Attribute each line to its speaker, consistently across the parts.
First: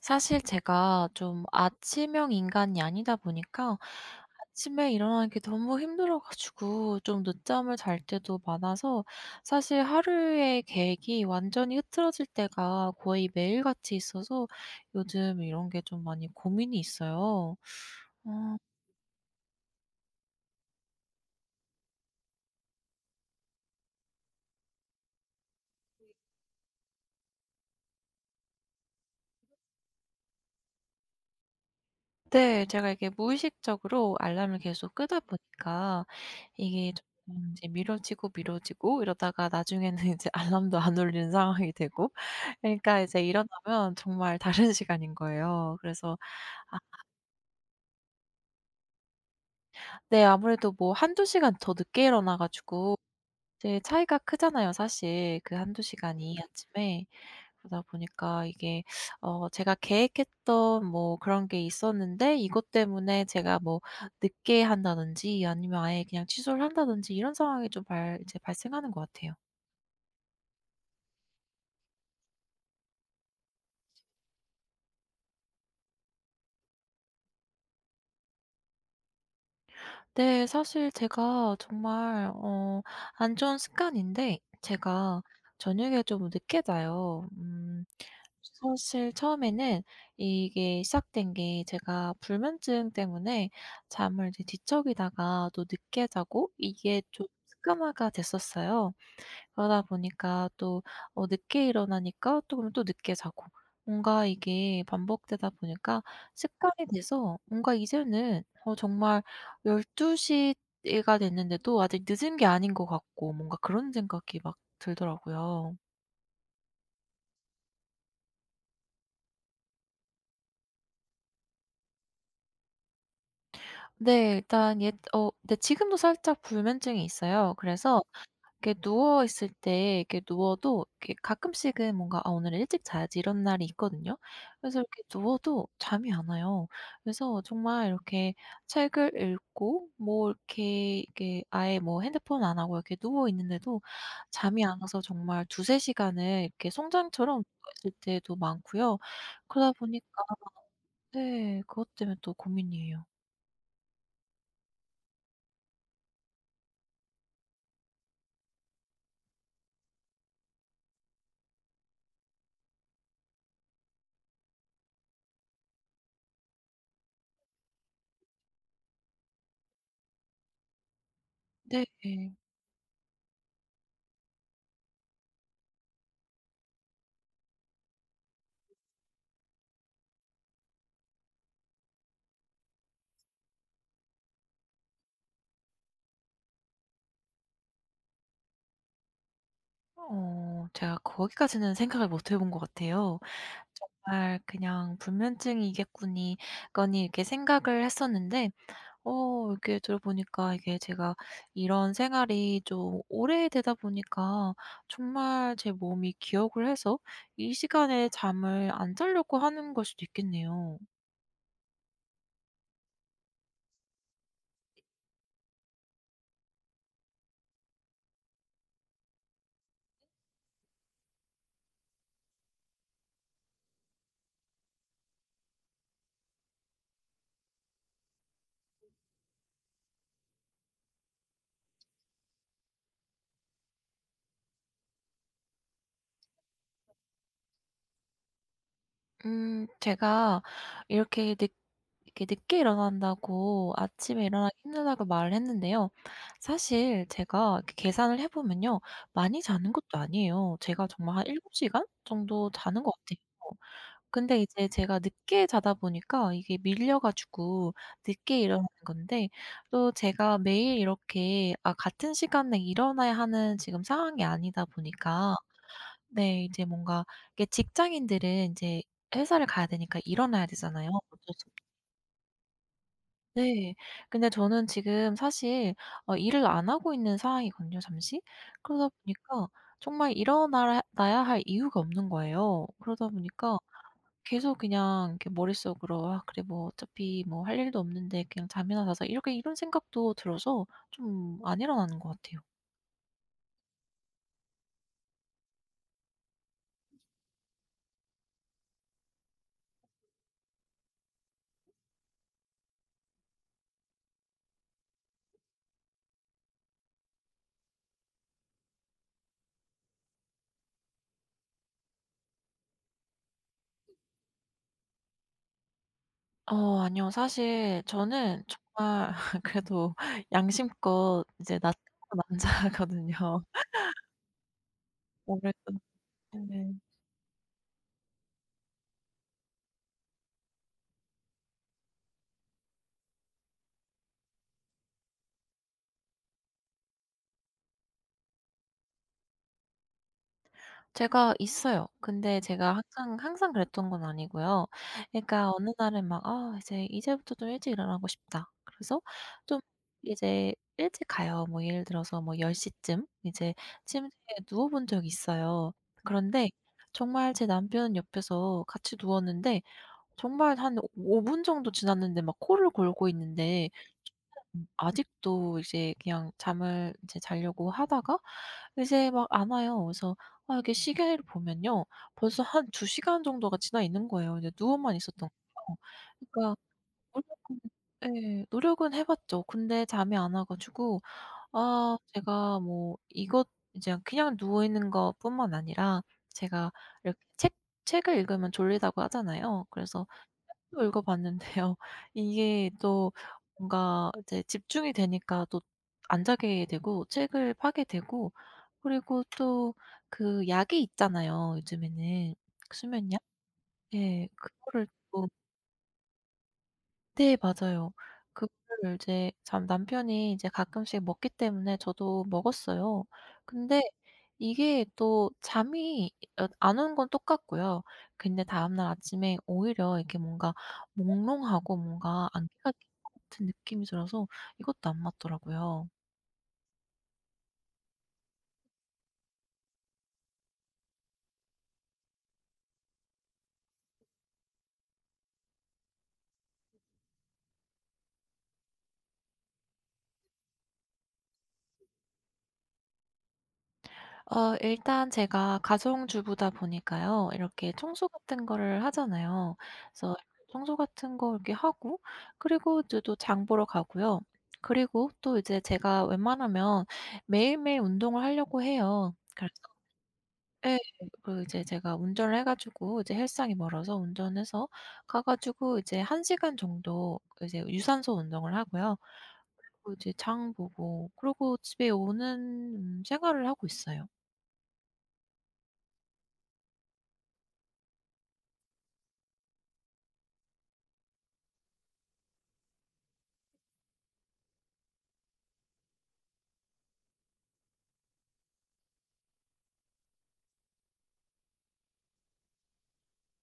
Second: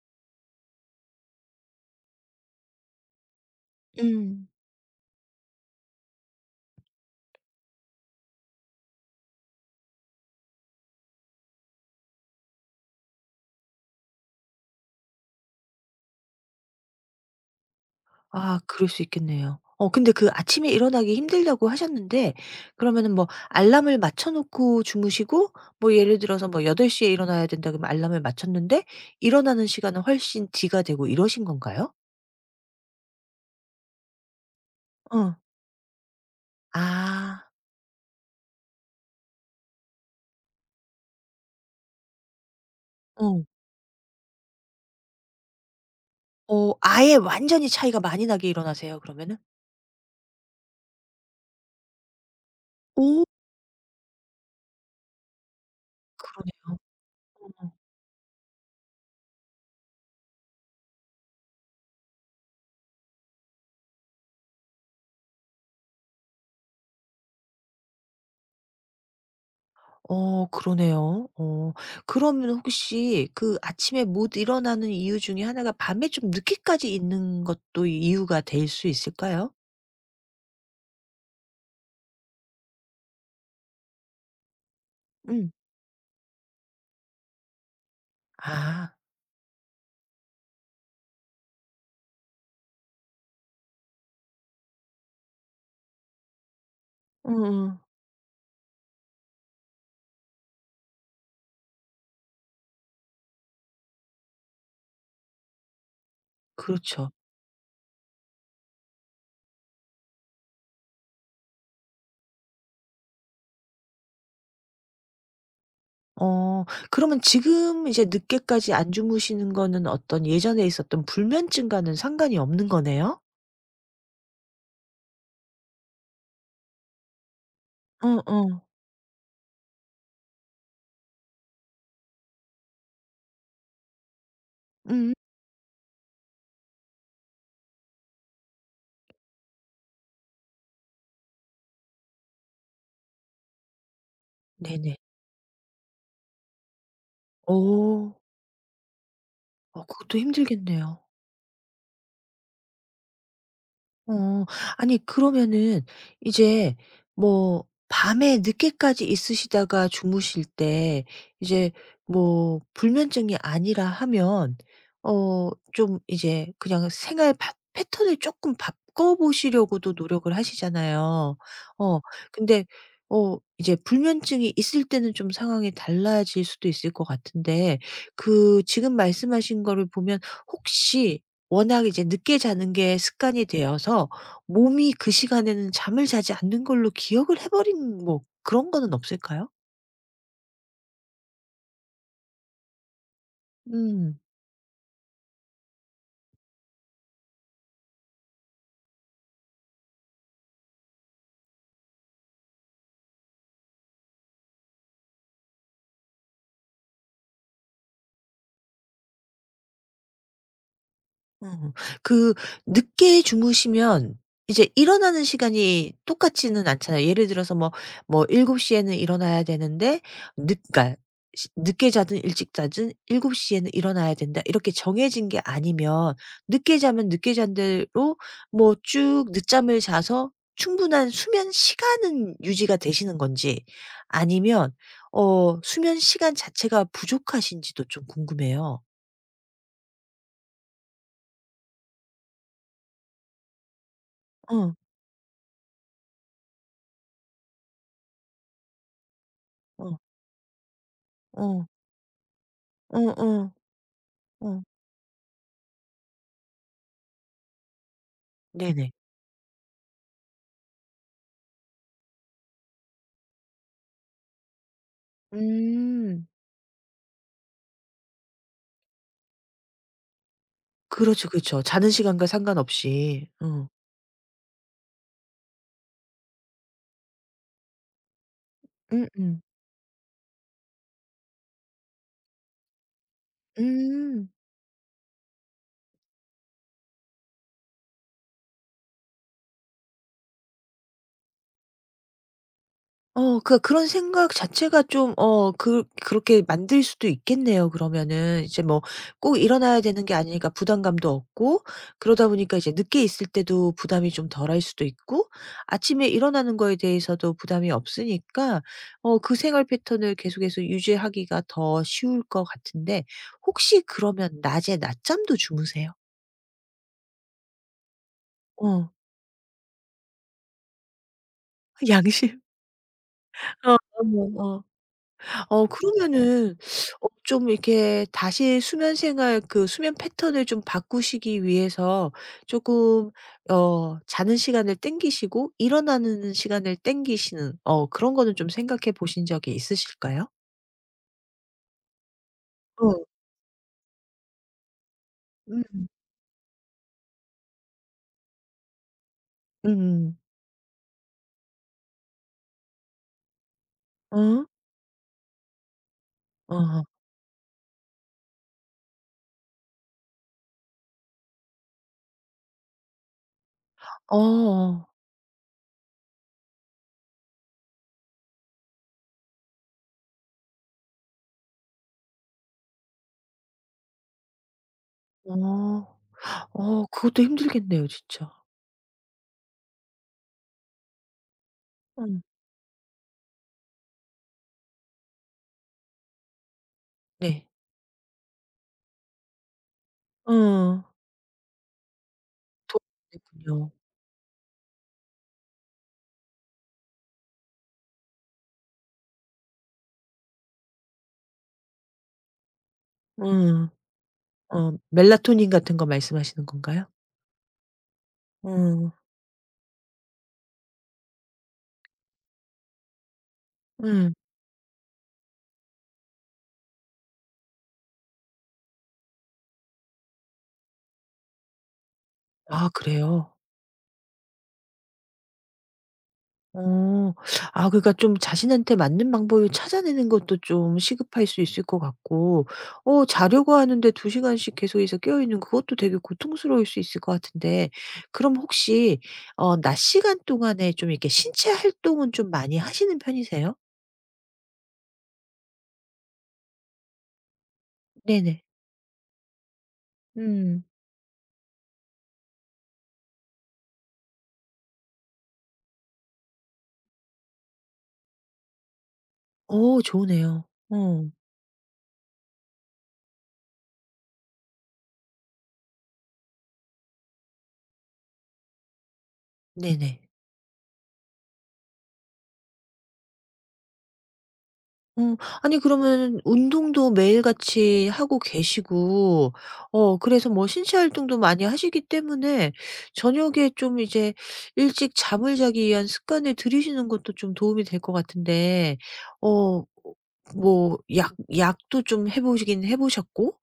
Speaker 1: 사실 제가 좀 아침형 인간이 아니다 보니까
Speaker 2: 음.
Speaker 1: 아침에 일어나는 게 너무 힘들어 가지고 좀 늦잠을 잘 때도 많아서, 사실 하루의 계획이 완전히 흐트러질 때가 거의 매일같이 있어서 요즘 이런 게 좀 많이 고민이 있어요. 어.
Speaker 2: 아, 그럴 수 있겠네요. 어, 근데 그 아침에 일어나기 힘들다고 하셨는데, 그러면은 뭐 알람을 맞춰 놓고 주무시고, 뭐 예를 들어서 뭐8덟시에 일어나야 된다 그러면 알람을 맞췄는데, 일어나는 시간은 훨씬 뒤가 되고 이러신 건가요?
Speaker 1: 네. 제가 이게 무의식적으로 알람을 계속 끄다
Speaker 2: 어.
Speaker 1: 보니까 이게
Speaker 2: 아.
Speaker 1: 좀 이제 미뤄지고 미뤄지고 이러다가 나중에는 이제 알람도 안 울리는 상황이 되고, 그러니까 이제
Speaker 2: 어.
Speaker 1: 일어나면 정말 다른 시간인 거예요. 그래서
Speaker 2: 어,
Speaker 1: 아
Speaker 2: 아예 완전히 차이가 많이 나게 일어나세요 그러면은?
Speaker 1: 네, 아무래도 뭐 한두 시간 더 늦게 일어나 가지고
Speaker 2: 오,
Speaker 1: 이제 차이가 크잖아요, 사실 그 한두 시간이
Speaker 2: 그러네요.
Speaker 1: 아침에.
Speaker 2: 어.
Speaker 1: 그러다 보니까 이게 어 제가 계획했던 뭐 그런 게 있었는데 이것 때문에 제가 뭐 늦게 한다든지 아니면 아예 그냥 취소를 한다든지 이런 상황이 좀 발 이제 발생하는 것 같아요.
Speaker 2: 어, 그러네요. 어, 그러면 혹시 그 아침에 못 일어나는 이유 중에 하나가 밤에 좀 늦게까지 있는 것도 이유가 될 수 있을까요?
Speaker 1: 네. 사실 제가 정말 안 좋은 습관인데 제가
Speaker 2: 음.
Speaker 1: 저녁에 좀 늦게 자요.
Speaker 2: 아.
Speaker 1: 사실 처음에는 이게 시작된 게 제가 불면증 때문에 잠을 이제 뒤척이다가 또 늦게 자고 이게 좀
Speaker 2: 음음.
Speaker 1: 습관화가 됐었어요. 그러다 보니까 또 늦게 일어나니까 또 그럼 또 늦게 자고 뭔가 이게 반복되다 보니까 습관이
Speaker 2: 그렇죠.
Speaker 1: 돼서 뭔가 이제는 정말 1 2시가 됐는데도 아직 늦은 게 아닌 것 같고 뭔가 그런 생각이 막 들더라고요.
Speaker 2: 어, 그러면 지금 이제 늦게까지 안 주무시는 거는 어떤 예전에 있었던 불면증과는 상관이 없는 거네요?
Speaker 1: 네. 일단 옛 어 네, 지금도 살짝 불면증이 있어요. 그래서
Speaker 2: 응, 응.
Speaker 1: 이렇게 누워 있을 때 이렇게 누워도 이렇게 가끔씩은 뭔가 '아 오늘 일찍 자야지.' 이런 날이 있거든요. 그래서 이렇게
Speaker 2: 음.
Speaker 1: 누워도 잠이 안 와요. 그래서 정말 이렇게 책을 읽고 뭐 이렇게 이게 아예 뭐 핸드폰 안 하고 이렇게 누워 있는데도 잠이 안
Speaker 2: 네네.
Speaker 1: 와서 정말 두세 시간을 이렇게 송장처럼 누워 있을
Speaker 2: 오.
Speaker 1: 때도 많고요. 그러다
Speaker 2: 어,
Speaker 1: 보니까,
Speaker 2: 그것도 힘들겠네요.
Speaker 1: 네, 그것 때문에 또 고민이에요.
Speaker 2: 어. 아니, 그러면은 이제 뭐 밤에 늦게까지 있으시다가 주무실 때, 이제 뭐 불면증이 아니라 하면 어 좀 이제 그냥 생활 바 패턴을 조금 바꿔 보시려고도 노력을 하시잖아요.
Speaker 1: 네.
Speaker 2: 어, 근데 어 이제 불면증이 있을 때는 좀 상황이 달라질 수도 있을 것 같은데, 그 지금 말씀하신 거를 보면, 혹시 워낙 이제 늦게 자는 게 습관이 되어서 몸이 그 시간에는 잠을 자지 않는 걸로 기억을 해 버린 뭐 그런 거는 없을까요?
Speaker 1: 제가 거기까지는 생각을 못 해본 것 같아요.
Speaker 2: 음.
Speaker 1: 정말 그냥 불면증이겠거니 거니 이렇게 생각을 했었는데 이렇게 들어보니까 이게 제가 이런 생활이 좀 오래되다 보니까 정말 제 몸이 기억을 해서 이 시간에 잠을 안 자려고 하는 걸 수도 있겠네요.
Speaker 2: 어. 그 늦게 주무시면 이제 일어나는 시간이 똑같지는 않잖아요. 예를 들어서 뭐 뭐7곱시 에는 일어나야 되는데, 늦 그러니까 시 늦게 자든 일찍 자든 7곱시 에는 일어나야 된다. 이렇게 정해진 게 아니면, 늦게 자면 늦게 잔 대로 뭐 쭉 늦잠을 자서 충분한 수면 시간은 유지가 되시는 건지, 아니면 어 수면 시간 자체가 부족하신지도 좀 궁금해요.
Speaker 1: 제가 이렇게 늦 이렇게 늦게 일어난다고 아침에 일어나기
Speaker 2: 어.
Speaker 1: 힘들다고 말을 했는데요. 사실 제가 이렇게 계산을 해 보면요. 많이 자는 것도
Speaker 2: 어.
Speaker 1: 아니에요. 제가 정말 한 7
Speaker 2: 어.
Speaker 1: 시간 정도 자는 것 같아요.
Speaker 2: 어어.
Speaker 1: 근데
Speaker 2: 어.
Speaker 1: 이제 제가 늦게 자다 보니까 이게 밀려 가지고 늦게 일어나는
Speaker 2: 네네.
Speaker 1: 건데, 또 제가 매일 이렇게 아 같은 시간에 일어나야 하는 지금 상황이 아니다 보니까.
Speaker 2: 음.
Speaker 1: 네. 이제 뭔가 이게 직장인들은 이제 회사를 가야 되니까 일어나야 되잖아요.
Speaker 2: 그렇죠,
Speaker 1: 어쩔 수
Speaker 2: 그렇죠.
Speaker 1: 없-
Speaker 2: 자는 시간과 상관없이. 어.
Speaker 1: 네. 근데 저는 지금 사실 일을 안 하고 있는 상황이거든요 잠시. 그러다
Speaker 2: 음음.
Speaker 1: 보니까 정말 일어나야 할 이유가 없는 거예요. 그러다 보니까
Speaker 2: 음.
Speaker 1: 계속 그냥 이렇게 머릿속으로 '아 그래 뭐 어차피 뭐 할 일도 없는데 그냥 잠이나 자자.' 이렇게 이런 생각도 들어서 좀 안 일어나는 것 같아요.
Speaker 2: 어, 그런 생각 자체가 좀 어 그렇게 만들 수도 있겠네요 그러면은. 이제 뭐 꼭 일어나야 되는 게 아니니까 부담감도 없고, 그러다 보니까 이제 늦게 있을 때도 부담이 좀 덜할 수도 있고, 아침에 일어나는 거에 대해서도 부담이 없으니까 어 그 생활 패턴을 계속해서 유지하기가 더 쉬울 것 같은데, 혹시 그러면 낮에 낮잠도 주무세요?
Speaker 1: 아니요. 사실 저는
Speaker 2: 어.
Speaker 1: 정말 그래도 양심껏 이제 낮
Speaker 2: 양심.
Speaker 1: 남자거든요.
Speaker 2: 어, 어머. 어.
Speaker 1: 아무래도
Speaker 2: 어, 그러면은
Speaker 1: 네.
Speaker 2: 어 좀 이렇게 다시 수면 생활 그 수면 패턴을 좀 바꾸시기 위해서 쪼끔 어 자는 시간을 땡기시고 일어나는 시간을 땡기시는, 어 그런 거는 좀 생각해 보신 적이 있으실까요?
Speaker 1: 제가 있어요. 근데 제가
Speaker 2: 어.
Speaker 1: 항상 항상 그랬던 건 아니고요. 그러니까 어느
Speaker 2: 음.
Speaker 1: 날은 막 '아 이제 이제부터 좀 일찍 일어나고 싶다.' 그래서 좀
Speaker 2: 음음.
Speaker 1: 이제 일찍 가요. 뭐 예를 들어서 뭐 10 시쯤 이제 침대에
Speaker 2: 어?
Speaker 1: 누워 본 적이 있어요. 그런데
Speaker 2: 어어.
Speaker 1: 정말 제 남편 옆에서 같이 누웠는데 정말 한 5분 정도 지났는데 막 코를 골고 있는데,
Speaker 2: 어어.
Speaker 1: 아직도 이제 그냥 잠을 이제 자려고 하다가 이제 막 안 와요. 그래서 아 이게 시계를 보면요. 벌써 한 2 시간 정도가 지나 있는 거예요. 이제 누워만 있었던 거예요.
Speaker 2: 어.
Speaker 1: 그러니까
Speaker 2: 어, 그것도
Speaker 1: 노력은,
Speaker 2: 힘들겠네요 진짜.
Speaker 1: 예, 노력은 해 봤죠. 근데 잠이 안 와 가지고 아
Speaker 2: 음.
Speaker 1: 제가 뭐 이것 이제 그냥 누워 있는 것뿐만 아니라 제가 이렇게
Speaker 2: 네.
Speaker 1: 책 책을 읽으면 졸리다고 하잖아요. 그래서
Speaker 2: 어.
Speaker 1: 책도 읽어 봤는데요. 이게 또
Speaker 2: 도움이 되군요.
Speaker 1: 뭔가 이제 집중이 되니까 또 안 자게 되고 책을 파게 되고 그리고 또 그 약이 있잖아요, 요즘에는. 수면약?
Speaker 2: 음.
Speaker 1: 예.
Speaker 2: 어,
Speaker 1: 그거를 또,
Speaker 2: 멜라토닌 같은 거 말씀하시는 건가요?
Speaker 1: 네, 맞아요.
Speaker 2: 음.
Speaker 1: 그거를 이제 참 남편이 이제 가끔씩 먹기 때문에 저도 먹었어요. 근데
Speaker 2: 음.
Speaker 1: 이게 또 잠이 안 온 건 똑같고요. 근데 다음날 아침에 오히려 이렇게 뭔가 몽롱하고 뭔가
Speaker 2: 아,
Speaker 1: 안개가 낀것
Speaker 2: 그래요?
Speaker 1: 같은 느낌이 들어서 이것도 안 맞더라고요.
Speaker 2: 어. 아, 그러니까 좀 자신한테 맞는 방법을 찾아내는 것도 좀 시급할 수 있을 것 같고, 어 자려고 하는데 2시간씩 계속해서 깨어 있는 그것도 되게 고통스러울 수 있을 것 같은데, 그럼 혹시 어 낮 시간 동안에 좀 이렇게 신체 활동은 좀 많이 하시는 편이세요?
Speaker 1: 일단 제가 가정주부다 보니까요. 이렇게 청소
Speaker 2: 네네.
Speaker 1: 같은 거를 하잖아요. 그래서
Speaker 2: 음.
Speaker 1: 청소 같은 거 이렇게 하고 그리고 이제 또 장 보러 가고요. 그리고 또 이제 제가 웬만하면 매일매일 운동을 하려고 해요. 그래서
Speaker 2: 어, 좋으네요.
Speaker 1: 예.
Speaker 2: 어.
Speaker 1: 그 이제 제가 운전을 해 가지고 이제 헬스장이 멀어서 운전해서 가 가지고 이제 한 시간 정도 이제 유산소 운동을 하고요. 그리고
Speaker 2: 네네.
Speaker 1: 이제 장 보고 그리고 집에 오는 생활을 하고 있어요.
Speaker 2: 어, 아니 그러면 운동도 매일같이 하고 계시고 어 그래서 뭐 신체 활동도 많이 하시기 때문에 저녁에 좀 이제 일찍 잠을 자기 위한 습관을 들이시는 것도 좀 도움이 될 것 같은데, 어 뭐 약 약도 좀 해 보시긴 해 보셨고,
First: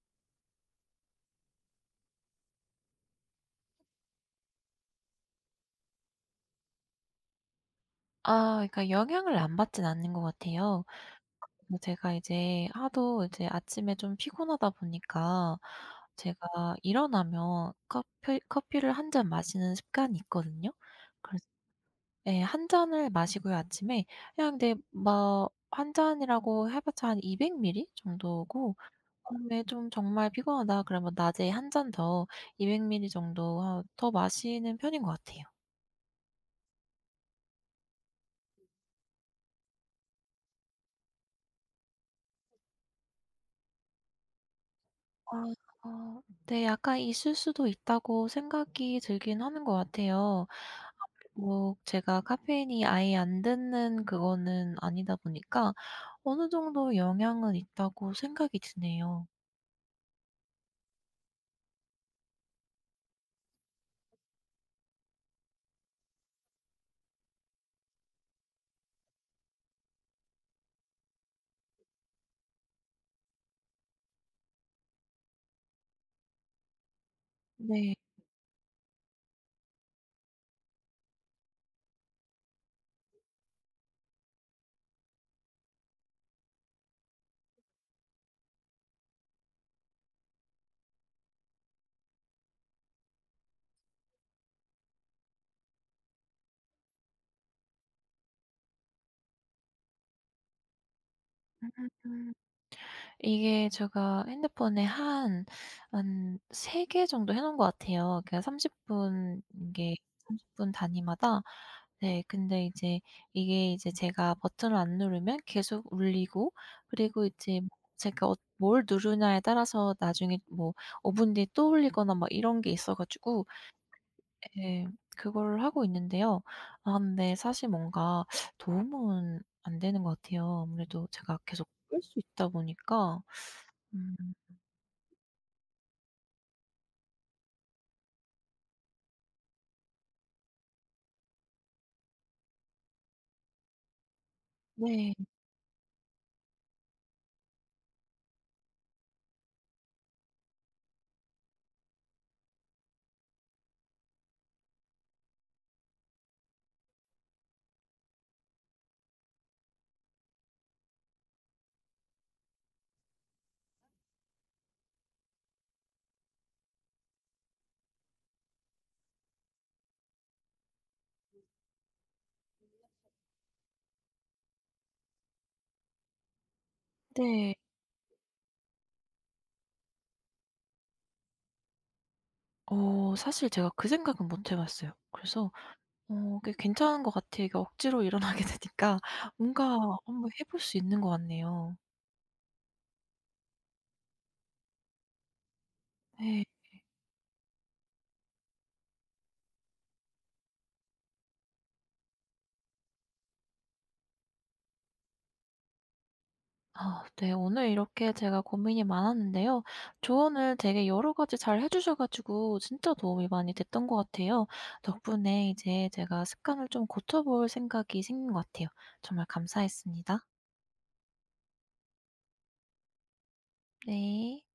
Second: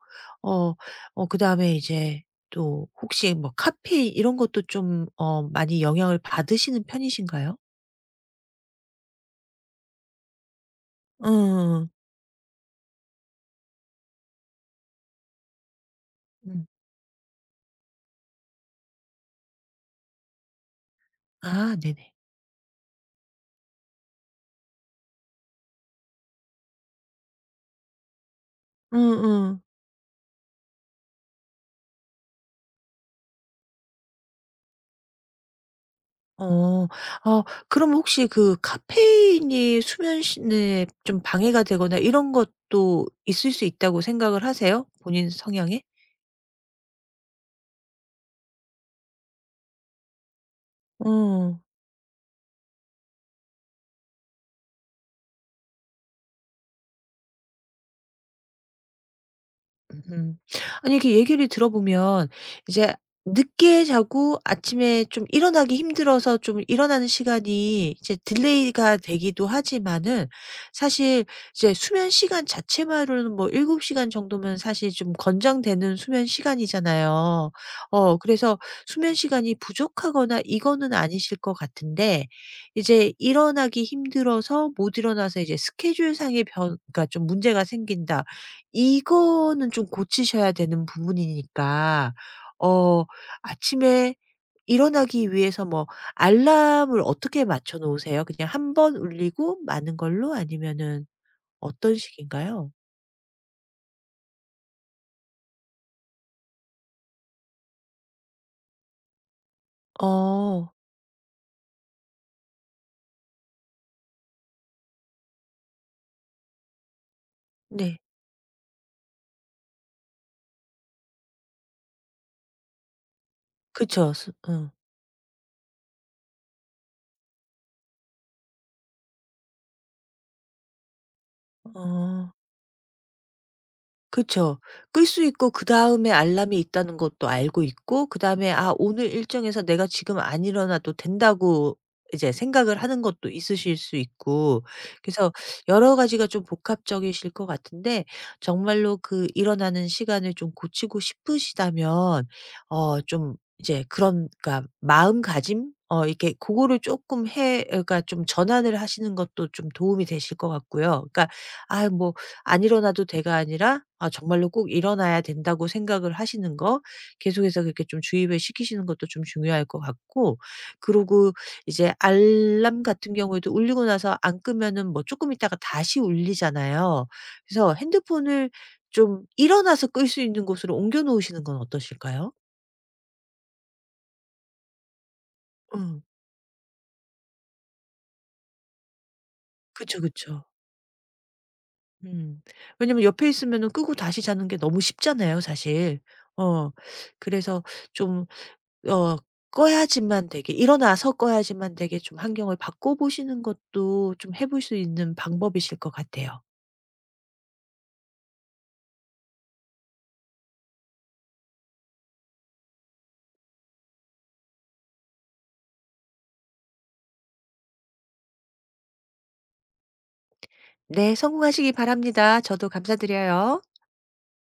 Speaker 2: 어 그다음에 이제 또 혹시 뭐 카페 이런 것도 좀 어 많이 영향을 받으시는 편이신가요?
Speaker 1: 아 그러니까 영향을 안 받진 않는 것 같아요. 뭐
Speaker 2: 응,
Speaker 1: 제가 이제 하도 이제 아침에 좀 피곤하다 보니까 제가
Speaker 2: 응.
Speaker 1: 일어나면 커피를 한 잔 마시는 습관이 있거든요. 그래서
Speaker 2: 아, 네네.
Speaker 1: 예, 한 잔을 마시고요 아침에. 그냥 근데 막 한 잔이라고 해 봤자 한 200ml 정도고,
Speaker 2: 응응.
Speaker 1: 그다음에 좀 정말 피곤하다 그러면 낮에 한 잔 더 200ml 정도 하 더 마시는 편인 것 같아요.
Speaker 2: 어. 어, 그럼 혹시 그 카페인이 수면 에 좀 방해가 되거나 이런 것도 있을 수 있다고 생각을 하세요? 본인
Speaker 1: 아.
Speaker 2: 성향에?
Speaker 1: 어, 네, 약간 있을 수도 있다고 생각이 들긴 하는 것 같아요.
Speaker 2: 어.
Speaker 1: 뭐 제가 카페인이 아예 안 듣는 그거는 아니다 보니까 어느 정도 영향은 있다고 생각이 드네요.
Speaker 2: 음. 아니, 이렇게 얘기를 들어보면 이제 늦게 자고 아침에 좀 일어나기 힘들어서 좀 일어나는 시간이 이제 딜레이가 되기도 하지만은, 사실 이제 수면 시간 자체만으로는 뭐 7 시간 정도면 사실 좀 권장되는 수면 시간이잖아요.
Speaker 1: 네.
Speaker 2: 어, 그래서 수면 시간이 부족하거나 이거는 아니실 것 같은데, 이제 일어나기 힘들어서 못 일어나서 이제 스케줄상의 변 그러니까 좀 문제가 생긴다. 이거는 좀 고치셔야 되는 부분이니까 어 아침에 일어나기 위해서 뭐 알람을 어떻게 맞춰 놓으세요? 그냥 한번 울리고 마는 걸로, 아니면은 어떤
Speaker 1: 음,
Speaker 2: 식인가요?
Speaker 1: 이게 제가 핸드폰에 한 3개 정도 해 놓은 것 같아요. 그러니까 30 분, 이게 30분
Speaker 2: 어.
Speaker 1: 단위마다. 네 근데 이제 이게 이제 제가 버튼을 안 누르면 계속 울리고 그리고 이제 뭐
Speaker 2: 네.
Speaker 1: 제가 뭘 누르냐에 따라서 나중에 뭐 5 분 뒤에 또 울리거나 막 이런 게 있어 가지고
Speaker 2: 그쵸. 스 어.
Speaker 1: 예, 그걸 하고 있는데요. 아 근데 사실 뭔가 도움은 안 되는 것 같아요. 아무래도 제가 계속 끌 수
Speaker 2: 어.
Speaker 1: 있다 보니까. 음.
Speaker 2: 그쵸. 끌 수 있고, 그다음에 알람이 있다는 것도 알고 있고, 그다음에 '아, 오늘 일정에서 내가 지금 안 일어나도 된다.'고 이제 생각을 하는 것도 있으실 수 있고,
Speaker 1: 네.
Speaker 2: 그래서 여러 가지가 좀 복합적이실 것 같은데, 정말로 그 일어나는 시간을 좀 고치고 싶으시다면 어 좀 이제 그런 그러니까 마음가짐 어 이렇게 그거를 조금 해 그러니까 좀 전환을 하시는 것도 좀 도움이 되실 것 같고요. 그러니까 '아 뭐 안 일어나도 돼'가 아니라 아, 정말로 꼭 일어나야 된다고 생각을 하시는 거, 계속해서 그렇게 좀 주입을 시키시는 것도 좀 중요할 것 같고, 그리고 이제 알람 같은 경우에도 울리고 나서 안 끄면은 뭐 조금 있다가 다시 울리잖아요.
Speaker 1: 근데
Speaker 2: 그래서 핸드폰을 좀 일어나서 끌 수 있는 곳으로 옮겨 놓으시는 건 어떠실까요?
Speaker 1: 사실 제가 그 생각은 못해 봤어요. 그래서
Speaker 2: 어.
Speaker 1: 꽤 괜찮은 것 같아요. 이게 억지로 일어나게 되니까 뭔가
Speaker 2: 그쵸,
Speaker 1: 한번
Speaker 2: 그쵸.
Speaker 1: 해볼 수 있는 것 같네요.
Speaker 2: 음. 왜냐면 옆에 있으면은 끄고 다시 자는 게 너무 쉽잖아요 사실.
Speaker 1: 네.
Speaker 2: 어. 그래서 좀 어 꺼야지만 되게, 일어나서 꺼야지만 되게 좀 환경을 바꿔 보시는 것도 좀 해볼 수 있는 방법이실 것 같아요.
Speaker 1: 아 네. 오늘 이렇게 제가 고민이 많았는데요. 조언을 되게 여러 가지 잘 해 주셔 가지고 진짜 도움이 많이 됐던 것 같아요. 덕분에 이제 제가 습관을 좀 고쳐 볼 생각이 생긴 것 같아요. 정말 감사했습니다.
Speaker 2: 네, 성공하시기 바랍니다. 저도 감사드려요.
Speaker 1: 네.